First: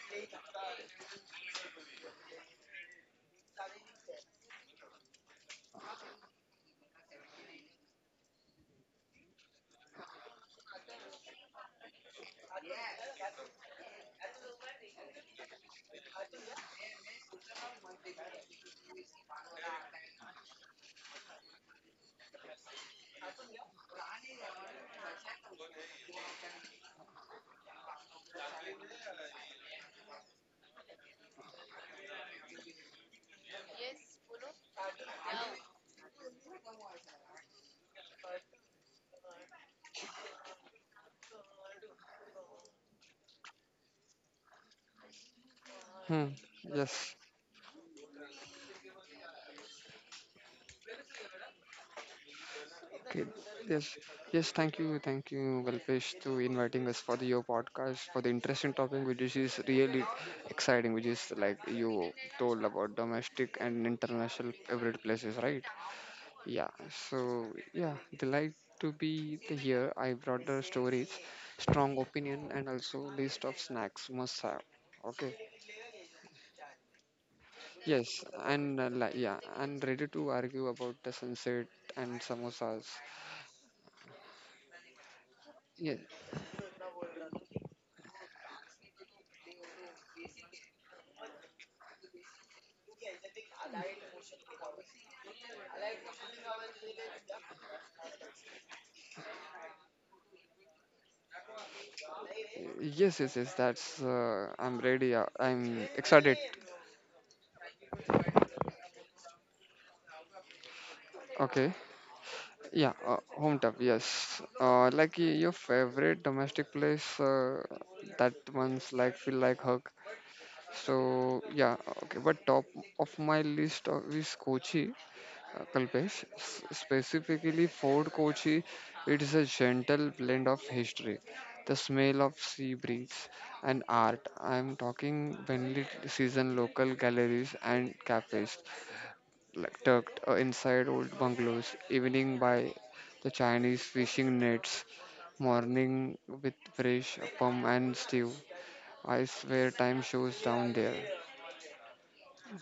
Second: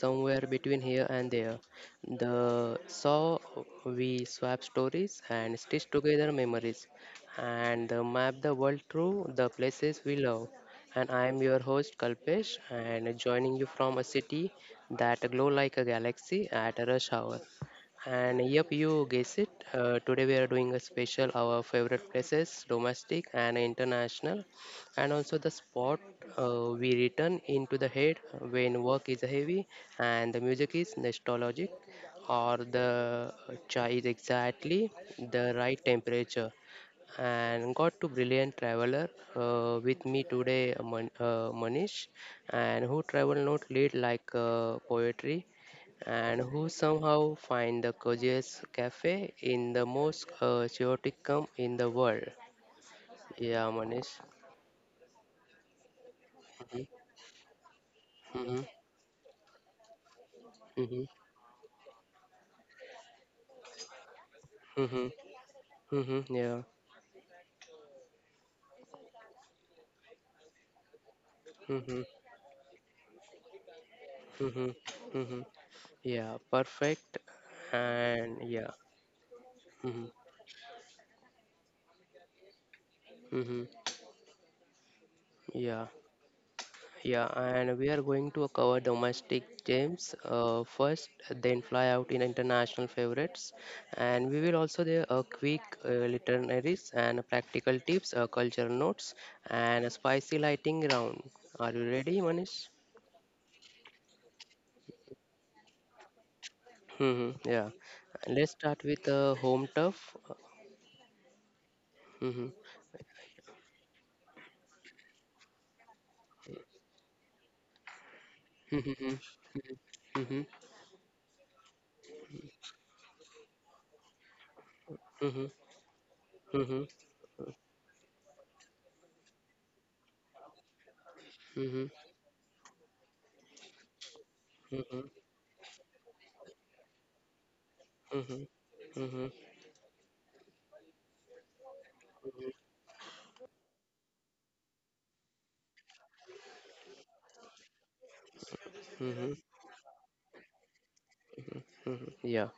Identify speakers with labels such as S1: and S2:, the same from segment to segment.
S1: Somewhere Between Here and There. The saw we swap stories and stitch together memories and map the world through the places we love. And I am your host Kalpesh and joining you from a city that glow like a galaxy at a rush hour. And yep, you guess it. Today we are doing a special our favorite places, domestic and international and also the spot we return into the head when work is heavy and the music is nostalgic or the chai is exactly the right temperature and got to brilliant traveler with me today manish and who travel not lead like poetry
S2: Hmm.
S1: and who
S2: Yes.
S1: somehow find the coziest cafe in the most chaotic come in the world
S2: Okay.
S1: yeah
S2: Yes.
S1: manish.
S2: Yes. Thank you. Thank you, Galpesh, to inviting
S1: Mhm.
S2: us for your podcast for the
S1: Mhm.
S2: interesting topic, which is really exciting, which
S1: Mhm.
S2: is like you told about domestic and international favorite
S1: Mhm.
S2: places, right?
S1: Mhm. Yeah.
S2: Yeah. So yeah, they like to be the here. I brought the stories, strong
S1: Mhm.
S2: opinion, and also list of snacks must have.
S1: Mhm.
S2: Okay.
S1: Mhm. Yeah. Perfect.
S2: Yes,
S1: And yeah.
S2: and like yeah, and ready
S1: Mhm.
S2: to argue about the sunset and samosas.
S1: Mhm. Yeah.
S2: Yes,
S1: Yeah. And we are going to cover domestic games first, then fly out in international favorites, and we will also there a quick literaries and practical tips, culture notes, and a spicy lighting round. Are you ready, Manish?
S2: yes, yes, yes. That's I'm ready. I'm excited.
S1: Mm-hmm, yeah. Let's start with home turf.
S2: Okay,
S1: Mhm.
S2: yeah, home tub. Yes, like your favorite domestic place. That one's like
S1: Mhm.
S2: feel like hug.
S1: Mhm.
S2: So yeah, okay. But top of my list of is Kochi.
S1: Mhm. Mhm.
S2: Kalpesh,
S1: Mhm.
S2: specifically Fort Kochi, it is a gentle blend of history, the
S1: Mhm.
S2: smell of sea breeze, and art. I am
S1: Mhm.
S2: talking windy season local galleries and
S1: Mhm.
S2: cafes,
S1: Mhm.
S2: like tucked inside old bungalows, evening by the Chinese fishing nets, morning with fresh pum and stew. I
S1: Mhm.
S2: swear time shows down there.
S1: Mhm. Yeah.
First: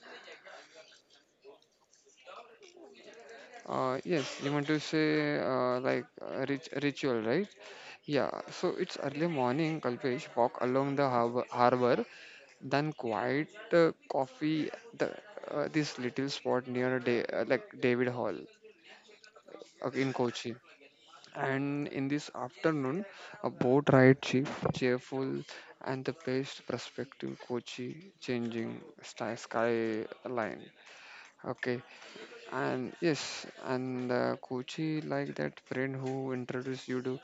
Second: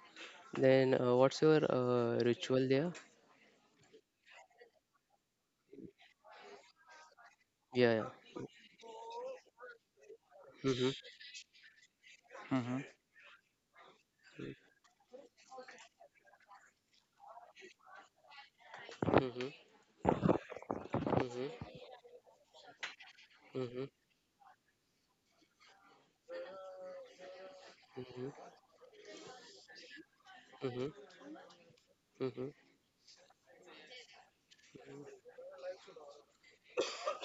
S1: Then what's your ritual there?
S2: Yes, you want to say like ritual, right?
S1: Yeah,
S2: Yeah,
S1: yeah.
S2: so it's early morning, Kalpesh, walk
S1: Hmm.
S2: along the harbor,
S1: Mm-hmm.
S2: then quiet coffee, the, this little spot near like David Hall
S1: Mhm.
S2: in Kochi.
S1: Mhm. Mhm.
S2: And in this afternoon, a
S1: Mhm.
S2: boat ride cheap, cheerful, and the place perspective, Kochi changing sky line.
S1: Mhm.
S2: Okay,
S1: Mhm.
S2: and yes, and Kochi like that friend who introduced you to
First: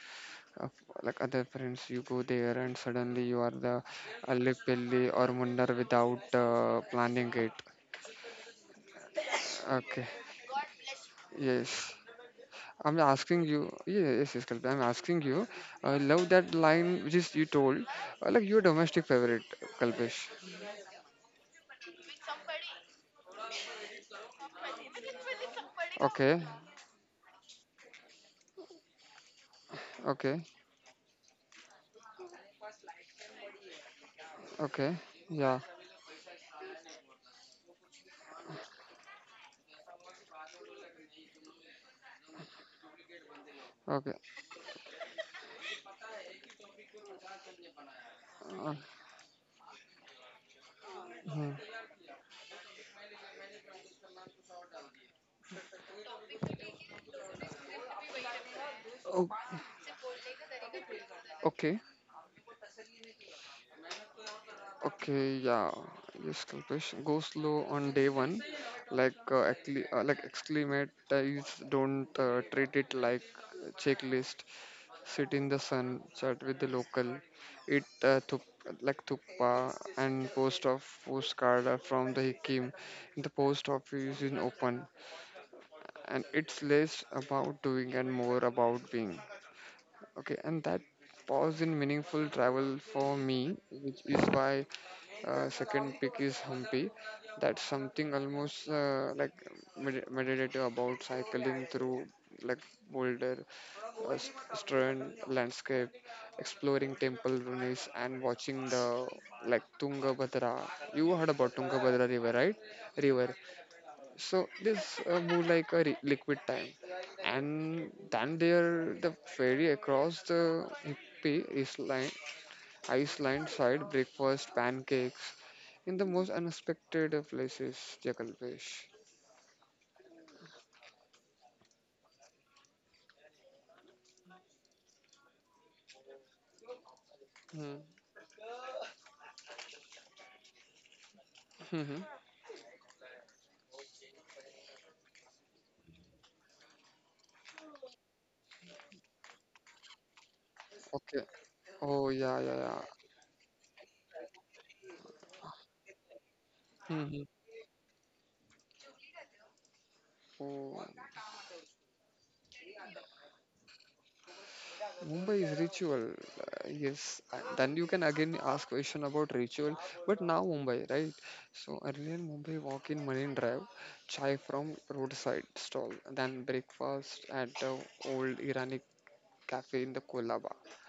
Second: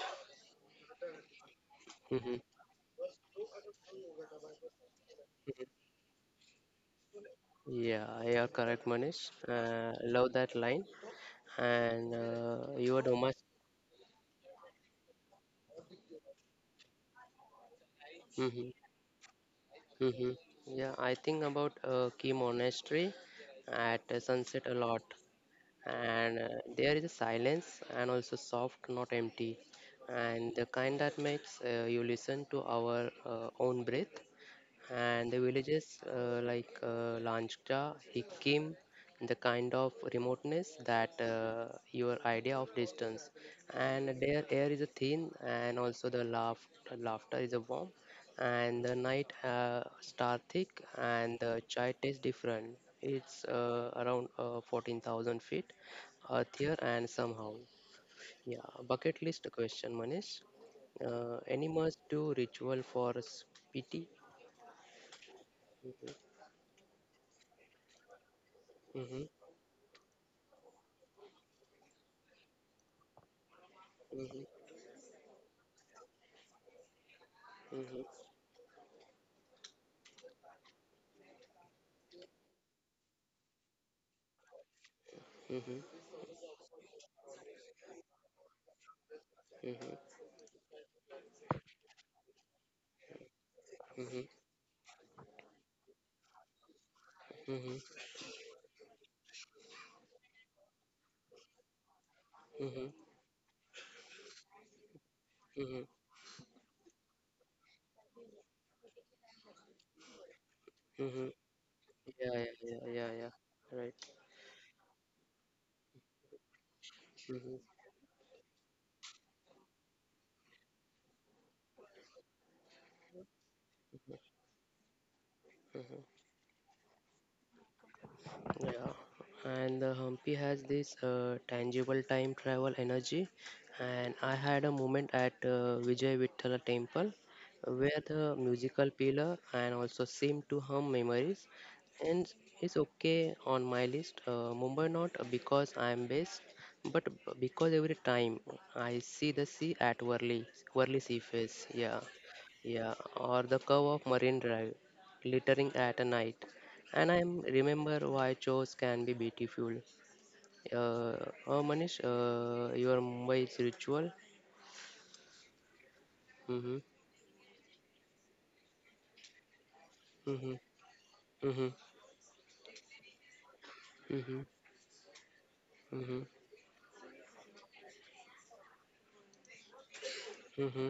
S2: of like other friends you go
S1: Mhm.
S2: there and suddenly you are the alip pilli or mundar without planning it.
S1: Yeah, you're correct, Manish.
S2: Okay,
S1: Love that line.
S2: yes,
S1: And
S2: I'm
S1: your
S2: asking
S1: domestic.
S2: you. Yeah, yes, yes, Kalpana, I'm asking you. I love that line, which is you told like your
S1: Hmm.
S2: domestic favorite, Kalpesh.
S1: Hmm. Yeah, I think about Key Monastery at sunset a lot.
S2: Okay,
S1: And there is a silence and also soft not empty
S2: okay,
S1: and the kind that makes you listen to our own breath
S2: okay,
S1: and the
S2: yeah,
S1: villages like Lanchda, Hikkim, the kind of remoteness that your idea of distance, and
S2: okay,
S1: their air is a thin, and also the laugh, laughter is a warm,
S2: uh,
S1: and the night star thick, and the
S2: hmm.
S1: chai tastes different. It's around 14,000 feet, earth here and somehow. Yeah, bucket
S2: Oh,
S1: list question, Manish. Any
S2: okay.
S1: must do ritual for s- P
S2: Okay, yeah.
S1: T?
S2: Yes, Kalpesh. Go slow on day one. Like,
S1: Mhm,
S2: like acclimatize. Don't treat it like a checklist.
S1: mhm,
S2: Sit in the sun, chat with the local, eat
S1: mhm,
S2: like thuppa and post of postcard are from the Hikim. The post office is open,
S1: mhm,
S2: and it's less about doing and more about being.
S1: mhm,
S2: Okay, and that pause in meaningful travel for me, which is
S1: mhm,
S2: why second pick is Hampi. That's
S1: mhm,
S2: something almost like meditative about cycling through like
S1: mhm,
S2: Boulder, stern
S1: mhm,
S2: landscape, exploring temple ruins, and watching the like Tungabhadra. You heard
S1: mhm.
S2: about Tungabhadra River,
S1: Yeah, yeah,
S2: right?
S1: yeah, yeah, yeah.
S2: River.
S1: Right.
S2: So this move like a liquid time,
S1: Mm-hmm.
S2: and then there the ferry across the Himpi is line. Iceland side breakfast, pancakes in the most unexpected of places, Jackalafish.
S1: Yeah, and the Humpy has this tangible time travel energy. And I had a moment at Vijay Vittala temple
S2: Hmm.
S1: where the musical pillar and also seemed to hum memories.
S2: Hmm. Mhm.
S1: And it's okay on my list. Mumbai not because I'm based, but because every time I see the sea at Worli, Worli Sea
S2: Okay.
S1: Face, yeah,
S2: Oh, yeah, yeah, yeah.
S1: yeah, or the curve of Marine Drive, glittering at a night. And I
S2: Hmm.
S1: remember why chores can be beautiful.
S2: Oh,
S1: Uh, oh, Manish, your Mumbai's ritual.
S2: Mumbai is ritual.
S1: Mm-hmm,
S2: Yes. Then you can again ask question about ritual. But now
S1: mm-hmm,
S2: Mumbai, right?
S1: mm-hmm,
S2: So earlier Mumbai walk in Marine Drive, chai from roadside stall,
S1: mm-hmm,
S2: then breakfast at the old Irani cafe in the Kolaba.
S1: mm-hmm, mm-hmm,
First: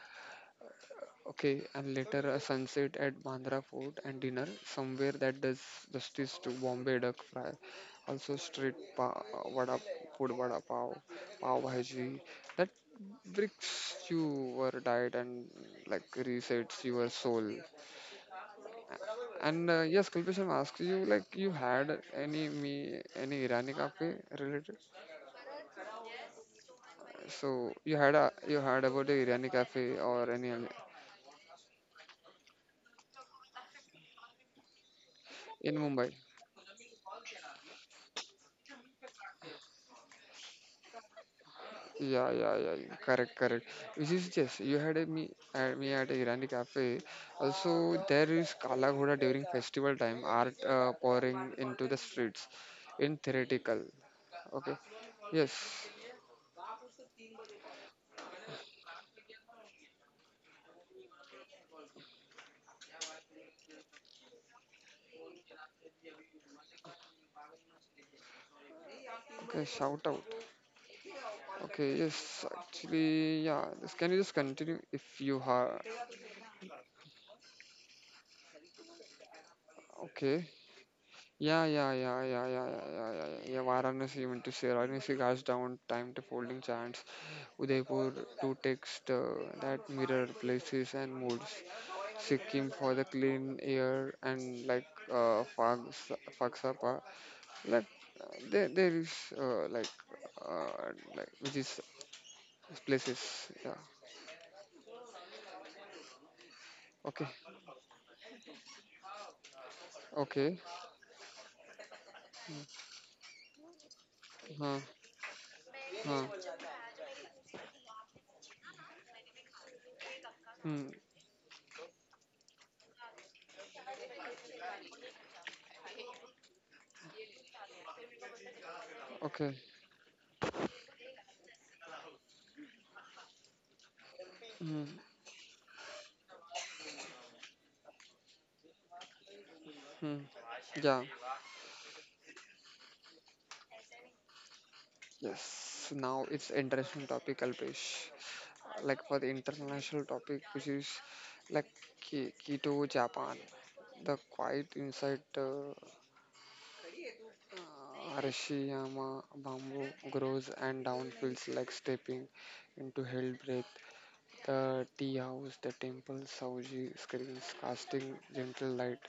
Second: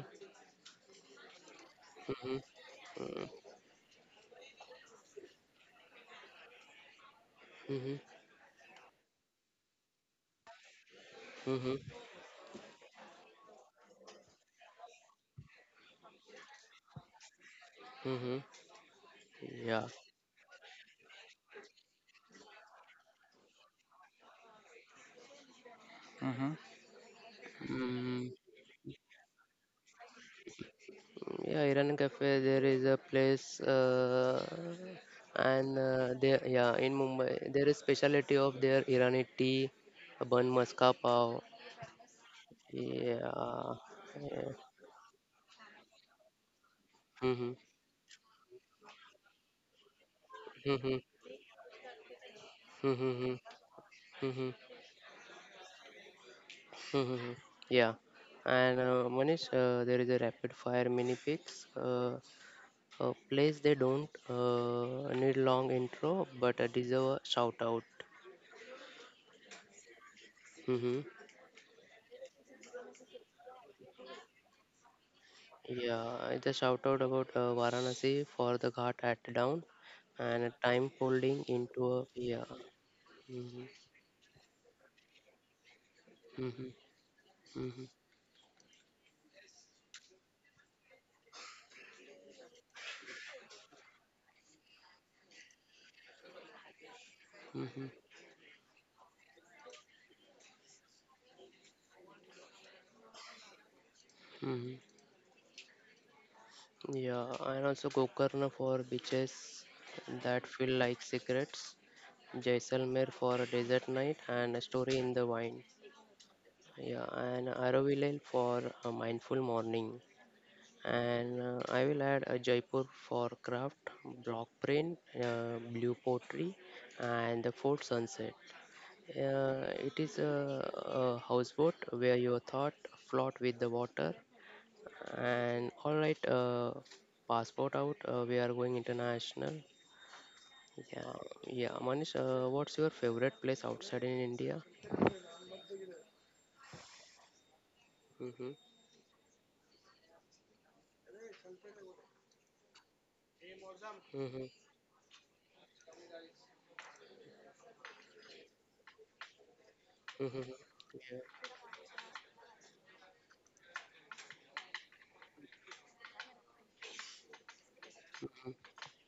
S2: Okay, and later a sunset at
S1: mm-hmm,
S2: Bandra Fort and dinner somewhere that does justice to Bombay duck fry.
S1: mm-hmm,
S2: Also street pa- vada food vada pav, pav
S1: mm-hmm,
S2: bhaji that breaks your diet and like resets your soul.
S1: mm-hmm.
S2: And
S1: Yeah.
S2: yes, Kulbishan asked you, like you had any me any Irani cafe related?
S1: Mm-hmm.
S2: So you had
S1: Mm,
S2: a you had about the Irani cafe or any other
S1: yeah, Iran Cafe, there is a place,
S2: in
S1: and
S2: Mumbai?
S1: there, yeah, in Mumbai, there is specialty of their Irani tea, bun maska pav.
S2: Yeah, yeah, yeah, yeah. Correct, correct.
S1: Yeah,
S2: Which is
S1: yeah.
S2: just you had a me at a Irani cafe.
S1: Mhm.
S2: Also, there is Kala Ghoda during festival time. Art
S1: Mhm.
S2: pouring into the streets, in
S1: Mhm.
S2: theoretical.
S1: Mhm.
S2: Okay. Yes.
S1: Mhm. Yeah. And Manish, there is a rapid fire mini picks. A place they don't need long intro, but deserve a shout out.
S2: Okay. Shout out.
S1: Mm-hmm.
S2: Okay. Yes. Actually, yeah. This, can you just continue if you have?
S1: Yeah, it's a shout out about Varanasi for the Ghat at down and
S2: Okay.
S1: a time folding
S2: Yeah, yeah,
S1: into a
S2: yeah,
S1: yeah.
S2: yeah, yeah, yeah, yeah, yeah, yeah.
S1: Mm-hmm.
S2: Yeah, Varanasi you meant to say Varanasi guys down time to folding
S1: Mm-hmm.
S2: chants.
S1: Mm-hmm.
S2: Udaipur to text that mirror places and moods, Sikkim for the clean air and like Fags, Fagsapa, like there is uh, like like which is places, yeah.
S1: Mm-hmm. Yeah,
S2: Okay,
S1: and also Gokarna for beaches that
S2: okay,
S1: feel like secrets, Jaisalmer for a desert night and a
S2: huh,
S1: story in the wine.
S2: huh.
S1: Yeah, and Aravilal for a mindful morning.
S2: Hmm.
S1: And I will add a Jaipur for craft, block print, blue pottery, and the fort sunset.
S2: Okay.
S1: It is a houseboat where your thought float with the water
S2: Hmm.
S1: and all right, passport out. We are going international.
S2: Hmm. Yeah.
S1: Yeah, yeah. Manish, what's your favorite place outside in India?
S2: Yes, now it's interesting topic, Alpesh,
S1: Mm-hmm.
S2: like for the international topic, which is like Kyoto Japan. The
S1: Mm-hmm.
S2: quiet inside Arashiyama bamboo
S1: Mm-hmm.
S2: grows and down
S1: Yeah.
S2: feels like stepping into hell breath. The tea house, the temple, Sauji screens casting gentle light.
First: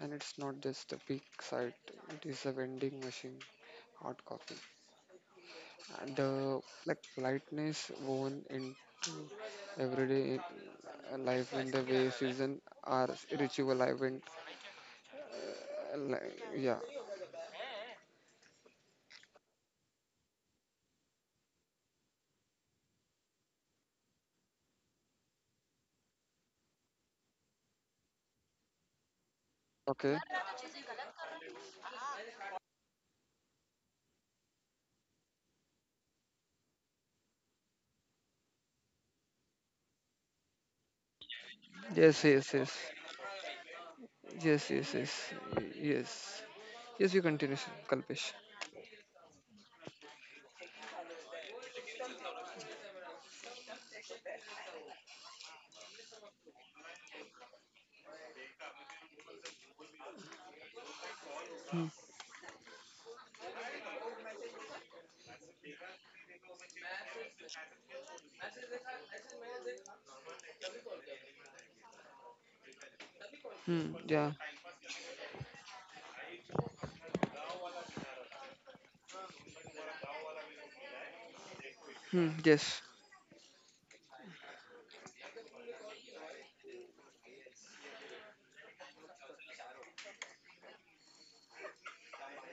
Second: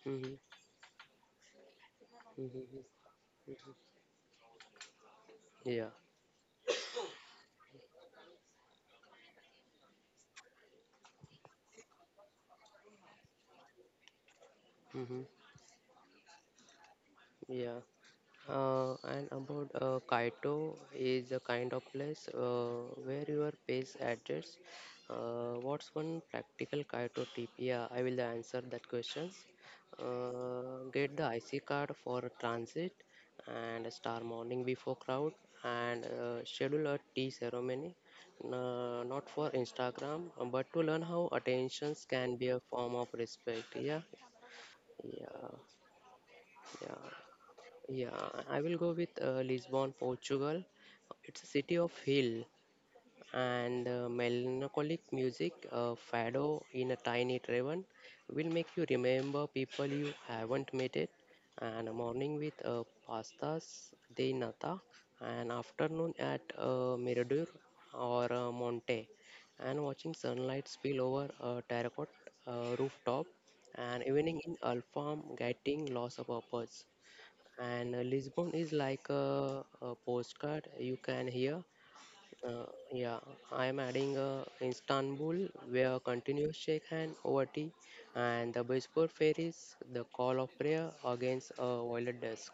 S2: And
S1: Mm-hmm.
S2: it's not just a big sight, it is a
S1: Mm-hmm. Mm-hmm.
S2: vending machine, hot coffee.
S1: Yeah.
S2: And the like lightness woven into everyday life in the way season are ritual event.
S1: Mm-hmm.
S2: Uh, li- yeah,
S1: Yeah. And about Kaito is a kind of place where your pace adjusts. What's one practical Kaito tip? Yeah, I will answer that questions.
S2: okay.
S1: Get the IC card for transit and a star morning before crowd and schedule a tea ceremony. Not for Instagram, but to learn how attentions
S2: Yes,
S1: can be
S2: yes,
S1: a
S2: yes.
S1: form of respect. Yeah,
S2: Yes, yes, yes,
S1: yeah,
S2: yes.
S1: yeah.
S2: Yes, you continue, Sir
S1: Yeah,
S2: Kalpesh.
S1: I will go with Lisbon, Portugal. It's a city of hill and melancholic music, fado in a tiny tavern will make you remember people you haven't met it.
S2: Hmm.
S1: And a morning with pastas de nata, and afternoon at Mirador or Monte, and watching sunlight spill over a terracotta rooftop,
S2: Hmm.
S1: and
S2: Yeah.
S1: evening in Alfarm getting lost of purpose and Lisbon is like a postcard you can hear.
S2: Hmm.
S1: Uh,
S2: Yes.
S1: yeah, I am adding Istanbul where continuous shake hand over tea and the Bosphor ferries, the call of prayer against a violet dusk,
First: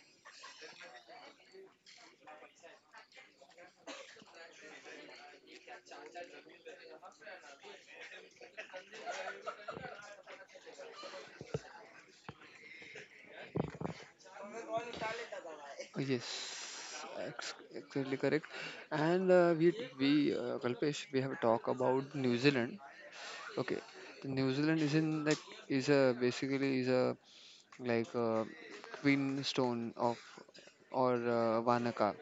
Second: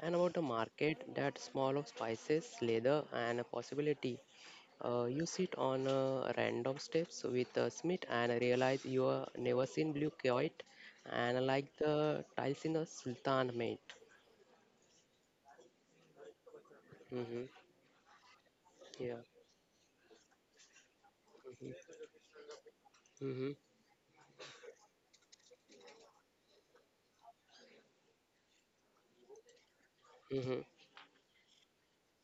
S1: and about the market that small of spices, leather, and a possibility. You sit on random steps with a Smith and realize you are never seen blue kite and like the tiles in a Sultan mate.
S2: Oh, yes.
S1: Mm-hmm.
S2: ex- Exactly correct.
S1: Yeah.
S2: And we Kalpesh, we have talked about New Zealand.
S1: Mhm.
S2: Okay, the New Zealand is in like is a basically is a like a queen stone
S1: Mhm. Mhm.
S2: or Vanaka.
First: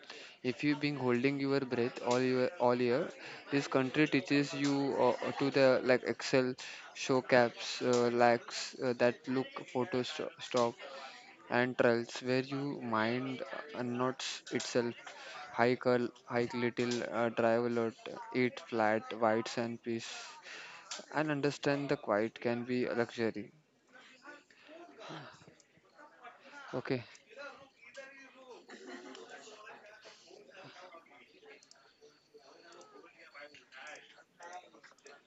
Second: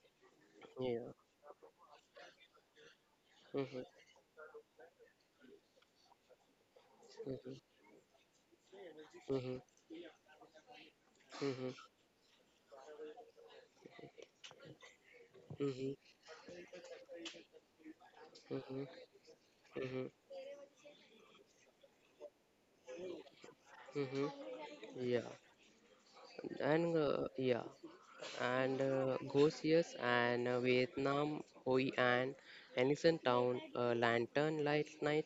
S2: If you've been
S1: Yeah.
S2: holding your breath all year, this
S1: Mhm.
S2: country teaches you to the like Excel show
S1: Mhm.
S2: caps, lags that look
S1: Mhm.
S2: stop
S1: Mhm.
S2: and trails where you mind unknots itself. Hike,
S1: Mhm.
S2: hike little, drive a lot, eat
S1: Mhm.
S2: flat, whites and
S1: Mhm.
S2: peace, and understand the quiet can be a luxury.
S1: Mhm. Yeah. And
S2: Okay,
S1: yeah. And Gosias and Vietnam Hoi and Ellison Town Lantern Light Night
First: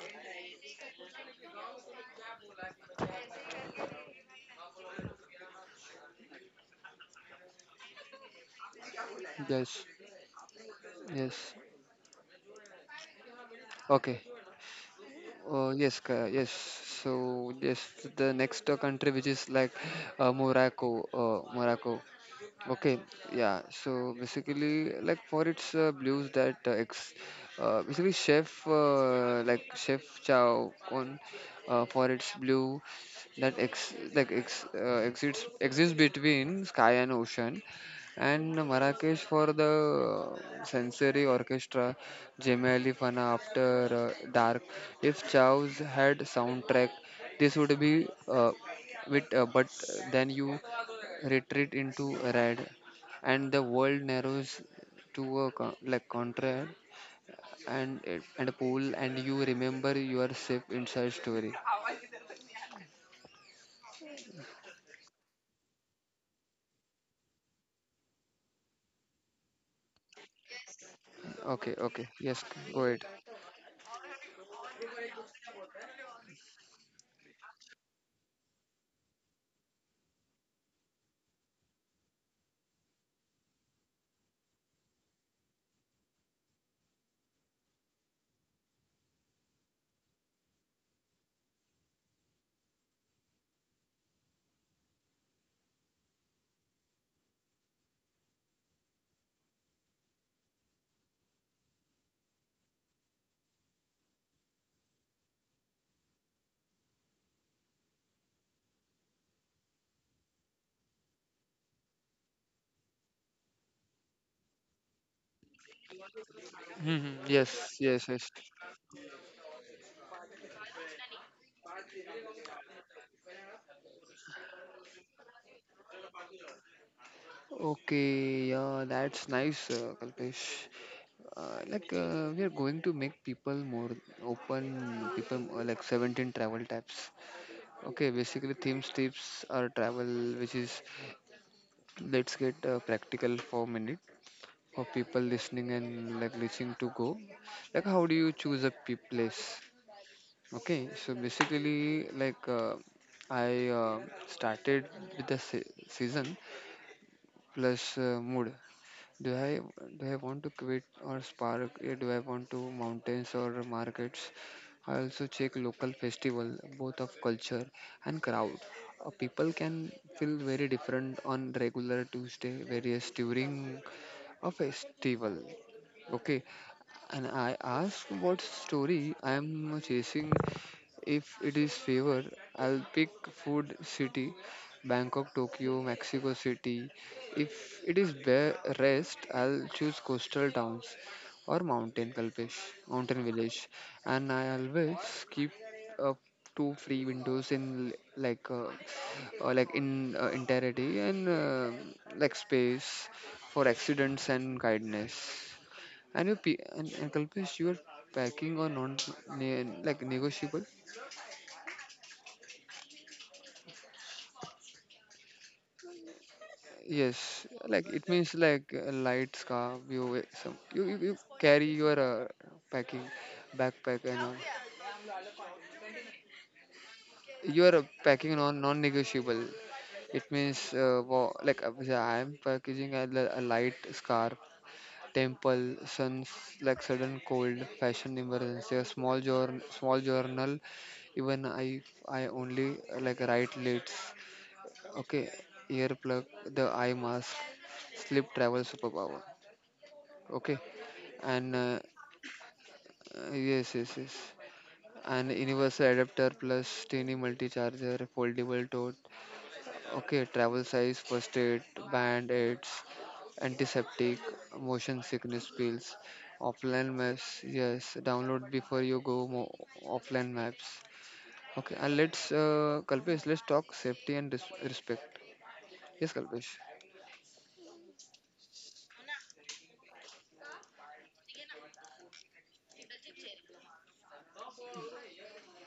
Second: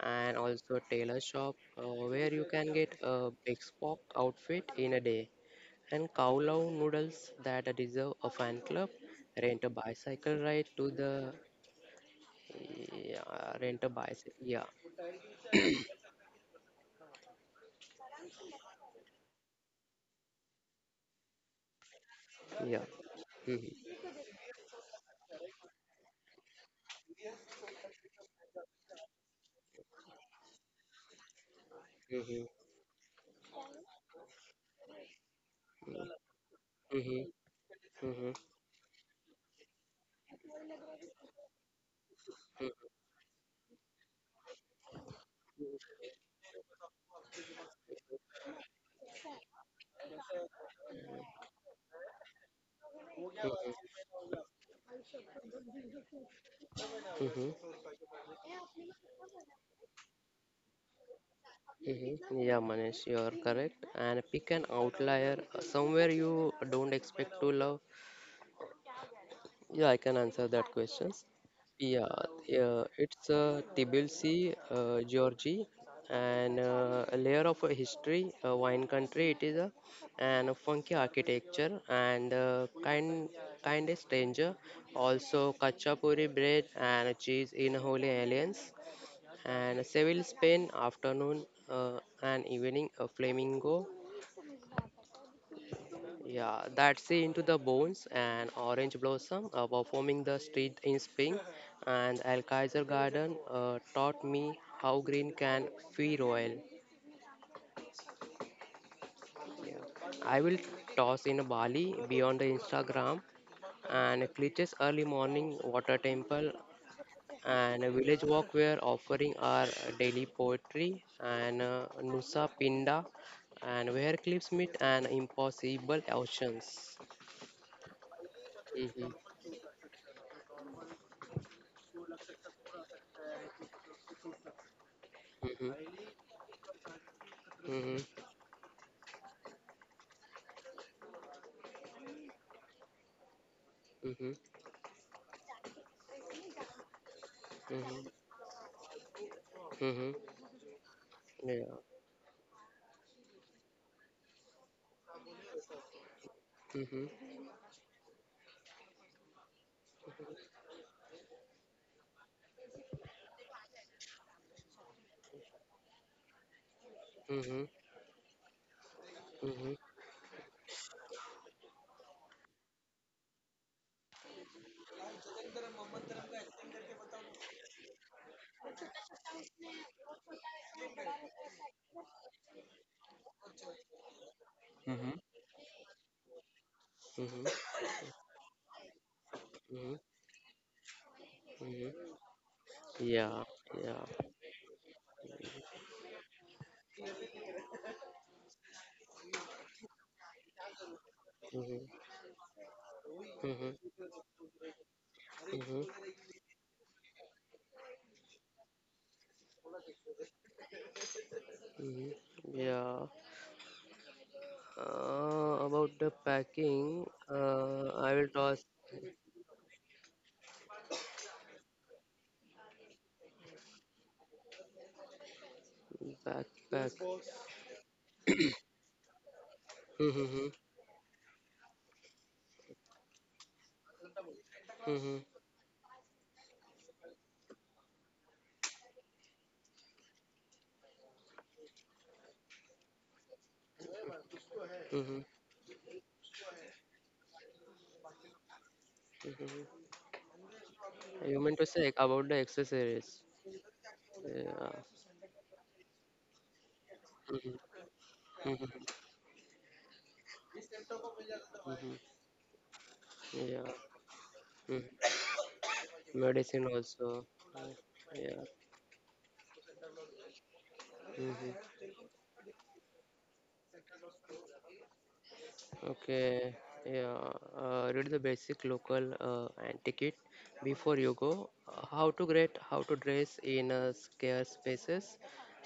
S1: and also tailor shop where you can get a big spock outfit in a day and kowlow noodles that deserve a fan club, rent a
S2: yes,
S1: bicycle ride to the.
S2: yes,
S1: Yeah, rent a
S2: okay.
S1: bicycle. Yeah,
S2: Yes. So yes, the next country, which is like Morocco. Morocco.
S1: yeah.
S2: Okay, yeah.
S1: Mm-hmm.
S2: So basically, like for its basically chef like Chef Chow on for its
S1: Mm-hmm.
S2: blue that ex like ex exits exists between sky and
S1: Mm-hmm.
S2: ocean,
S1: Mm-hmm.
S2: and Marrakesh for the sensory orchestra, Gemelli
S1: Mm-hmm.
S2: Fana after dark. If Chow's had soundtrack, this would be with but then you retreat into red, and the world narrows to a like contrail
S1: Mm-hmm.
S2: and a pool, and you remember your ship inside story.
S1: Mm-hmm. Yeah, Manish, you are correct. And pick an outlier, somewhere you don't expect to love. Yeah, I can answer that questions.
S2: Okay,
S1: Yeah,
S2: okay, yes, go ahead.
S1: it's Tbilisi, Georgie, and a layer of a history, a wine country it is, a, and a funky architecture, and kind kindest stranger. Also, kachapuri bread and cheese in Holy Alliance, and Seville, Spain, afternoon and evening, a flamingo, yeah, that's the Into the Bones and Orange Blossom performing the street in spring and Al Kaiser Garden taught me how green can be royal. Yeah. I will toss in Bali beyond the Instagram and Klitsch's early morning water temple
S2: Mhm, yes,
S1: and a
S2: yes,
S1: village
S2: yes.
S1: walk where offering our daily poetry and Nusa Pinda and where cliffs meet and impossible oceans.
S2: Okay, yeah,
S1: Hmm.
S2: that's nice, Kalpesh. Like we are going to make people more open, people like
S1: Hmm.
S2: 17 travel types. Okay,
S1: Hmm.
S2: basically themes tips are travel, which is let's get practical for a minute.
S1: Mhm.
S2: For people listening and like listening to go, like how
S1: Mhm.
S2: do you choose a place?
S1: Mhm.
S2: Okay, so
S1: Yeah.
S2: basically like I uh, started with the season
S1: Mhm.
S2: plus mood. Do i do i want to quit or spark, eh, do I want to mountains or markets? I also check local festival, both of culture
S1: Mhm.
S2: and crowd. People can
S1: Mhm.
S2: feel very different on regular Tuesday various during a festival. Okay, and I ask what story I am chasing. If it is favor, I'll pick food city,
S1: Mm-hmm.
S2: Bangkok, Tokyo, Mexico City.
S1: Mhm.
S2: If it is bear rest, I'll choose
S1: Mhm.
S2: coastal towns or
S1: Mhm.
S2: mountain Kalpesh, mountain
S1: Yeah.
S2: village.
S1: Yeah.
S2: And I always keep up two free windows in like in entirety and
S1: Mhm.
S2: like space for
S1: Mhm.
S2: accidents and kindness.
S1: Mhm.
S2: And you pe- and Kalpesh, you are packing or like negotiable?
S1: Mhm. Yeah. About the packing,
S2: Yes, like it
S1: I will
S2: means
S1: toss
S2: like a light scarf. You wear some you carry your packing backpack and all.
S1: backpack.
S2: You are packing non-negotiable. It
S1: Mm-hmm.
S2: means wa- like yeah, I am packaging a, a light scarf,
S1: Mm-hmm.
S2: temple, suns like sudden cold, fashion emergency, a small journal, small journal. Even I only like write late.
S1: Mm-hmm.
S2: Okay, earplug, the eye mask, sleep travel superpower.
S1: Mm-hmm.
S2: Okay,
S1: You
S2: and
S1: meant to say about the accessories.
S2: yes, yes, yes.
S1: Yeah.
S2: And universal adapter plus tiny multi
S1: Mm-hmm.
S2: charger, foldable
S1: Mm-hmm.
S2: tote. Okay, travel size, first aid,
S1: Mm-hmm.
S2: band aids,
S1: Yeah.
S2: antiseptic,
S1: Mm.
S2: motion sickness pills,
S1: Medicine
S2: offline
S1: also.
S2: maps. Yes,
S1: Yeah.
S2: download before you go offline maps. Okay,
S1: Hmm.
S2: and let's, Kalpesh, let's talk safety and respect. Yes,
S1: Okay,
S2: Kalpesh.
S1: yeah. Read the basic local and ticket before you go. How to get, how to dress in scarce spaces,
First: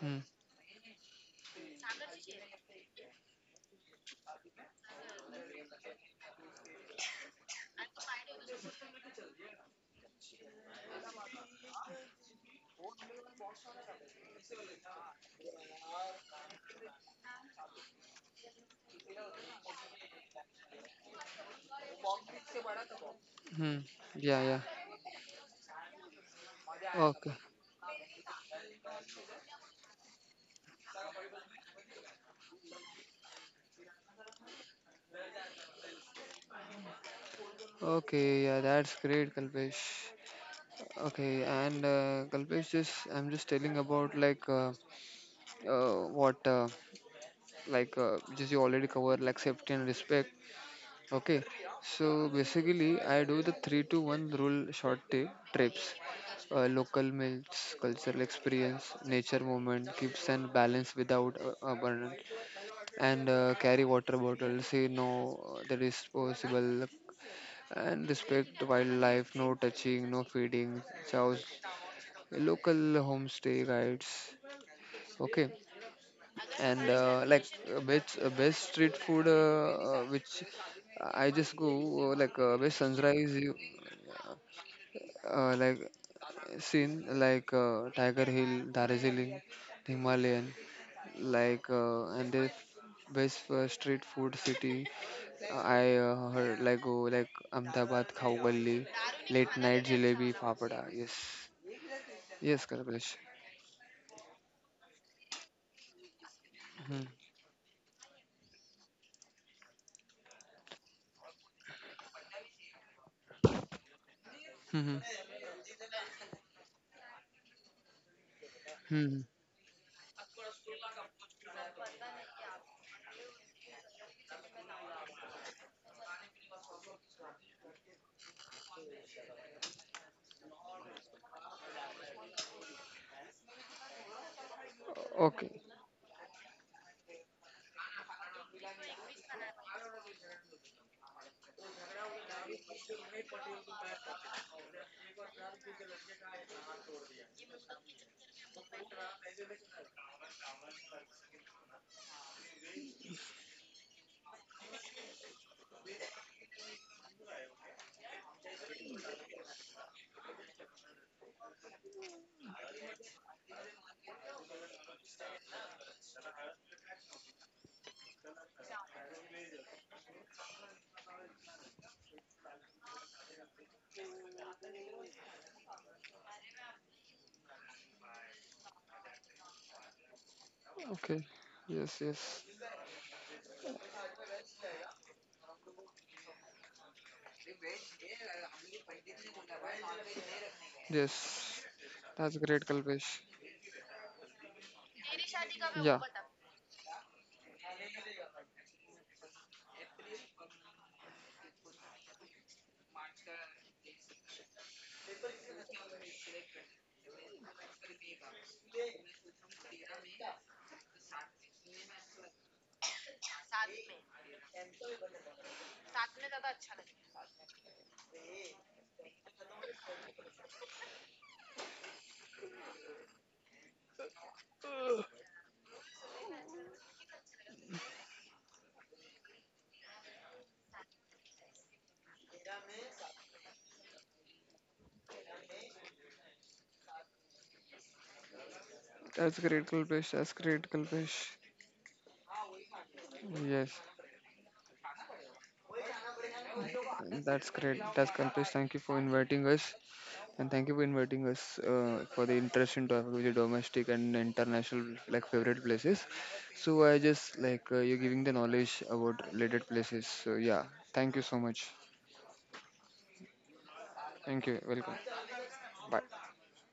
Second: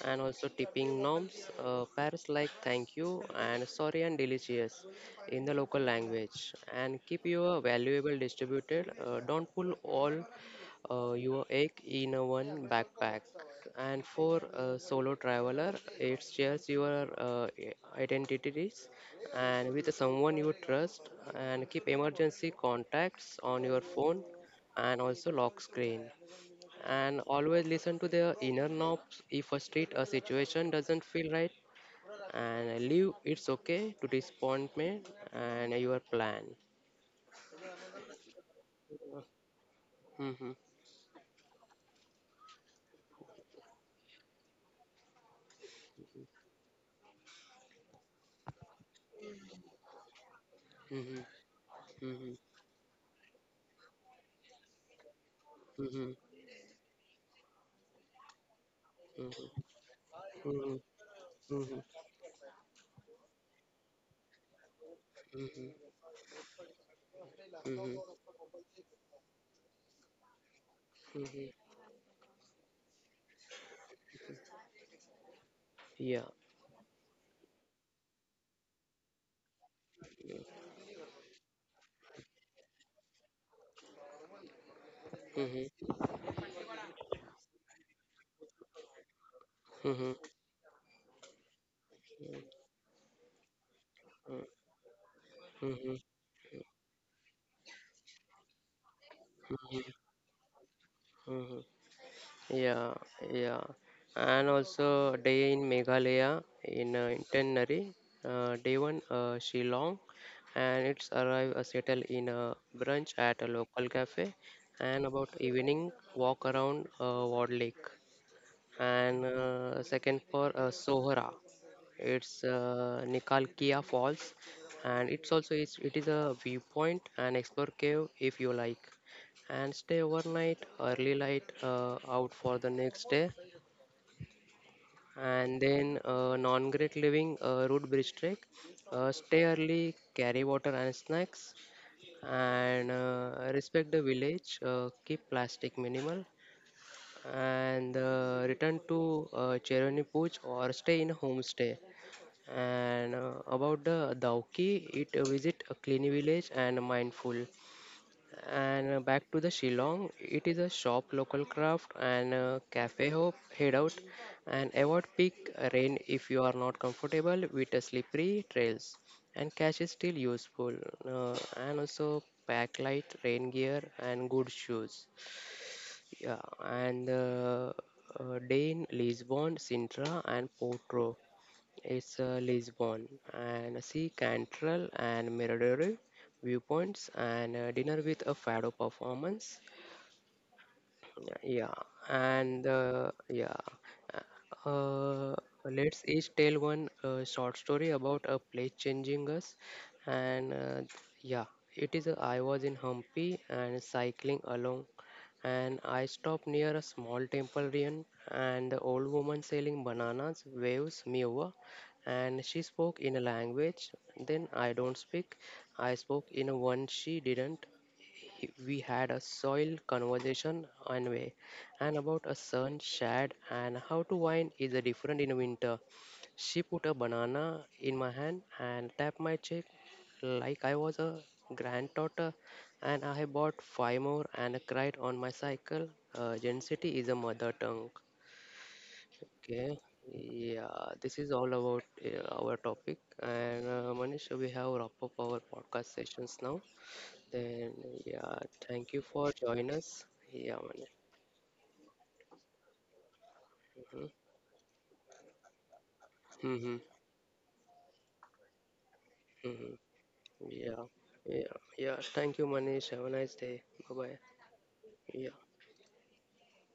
S1: and also tipping norms. Pairs like thank you and sorry and delicious in the local language, and keep your valuable distributed. Don't pull all your egg in a one backpack. And for a solo traveler, it shares your identities and with someone you trust and keep emergency contacts on
S2: Hmm.
S1: your phone
S2: Yeah, yeah.
S1: and also lock screen and
S2: Okay.
S1: always listen to the inner knobs if a street a situation doesn't feel right and leave it's okay to disappointment and your plan.
S2: Okay, yeah, that's great, Kalpesh.
S1: Mhm,
S2: Okay, and Kalpesh, just I'm just telling about like what like just you already covered like safety and respect.
S1: mhm,
S2: Okay, so
S1: mhm,
S2: basically I do the three to one rule short trips,
S1: mhm,
S2: local meals, cultural experience, nature movement, keeps and
S1: mhm,
S2: balance without
S1: mhm, mhm,
S2: burden. And carry water bottles you no,
S1: mhm,
S2: that is possible,
S1: mhm,
S2: and respect wildlife, no touching, no feeding chows,
S1: mhm.
S2: local homestay guides, okay.
S1: Yeah.
S2: And like best street food which I just go, like best sunrise you
S1: Hmm.
S2: like seen, like Tiger Hill, Darjeeling,
S1: Mhm,
S2: Himalayan, like and
S1: mhm,
S2: the best street food city. I
S1: mhm,
S2: heard like go like Ahmedabad Khawgalli, late
S1: mhm, mhm,
S2: night jalebi fapada. Yes,
S1: mhm.
S2: yes,
S1: Yeah,
S2: Kalpesh.
S1: yeah. And also a day in Meghalaya in
S2: Hmm.
S1: Intenary, day one Shillong, and it's arrive settle in a brunch at a local cafe,
S2: Hmm. Hmm.
S1: and about evening walk around Ward Lake,
S2: Hmm, hmm.
S1: and second for Sohra. It's Nikalkia Falls, and it is a viewpoint and explore cave if you like, and stay overnight, early light out for the next day, and
S2: Okay.
S1: then non grid living route bridge trek. Stay early, carry water and snacks, and respect the village. Keep plastic minimal, and return to Cheroni Puch or stay in a homestay and about the Dauki, it visit a clean village and mindful. And back to the Shillong, it is a shop local craft and cafe hope head out and avoid peak rain if you are not comfortable with the slippery trails. And cash is still useful and also pack light rain gear and good shoes. Yeah, and Dane, Lisbon, Sintra, and Porto.
S2: Okay. Yes.
S1: It's
S2: Yes.
S1: Lisbon. And see Cantrell and Mirador viewpoints and dinner with a fado performance.
S2: Yes.
S1: Yeah,
S2: That's
S1: and
S2: great, Kalpesh.
S1: yeah, uh, uh,
S2: Yeah.
S1: let's each tell one short story about a place changing us. And yeah, it is I was in Hampi and cycling along, and I stopped near a small temple ruin, and the old woman selling bananas waves me over, and she spoke in a language then I don't speak. I spoke in a one she didn't, we had a soil conversation on way and about a sun shad and how to wine is a different in winter. She put a banana in my hand and tapped my cheek like I was a granddaughter and I bought five more and cried on my cycle. Density is a mother tongue.
S2: That's great,
S1: Okay,
S2: Kalpesh. That's great,
S1: yeah, this is
S2: Kalpesh.
S1: all about our topic. And
S2: Yes.
S1: Manish, we have wrap up our podcast sessions now.
S2: That's
S1: Then,
S2: great. That's
S1: yeah,
S2: Kalpesh. Thank you
S1: thank
S2: for
S1: you for
S2: inviting us,
S1: joining us.
S2: and
S1: Yeah,
S2: thank you for
S1: Manish.
S2: inviting us for the interesting topic, talking with the domestic
S1: Mm-hmm.
S2: and international like favorite places.
S1: Mm-hmm.
S2: So I just like you're giving the knowledge about related
S1: Mm-hmm.
S2: places. So yeah,
S1: Yeah,
S2: thank you so
S1: yeah,
S2: much.
S1: yeah. Thank you, Manish. Have a nice day. Bye bye.
S2: Thank you. Welcome.
S1: Yeah.
S2: Bye.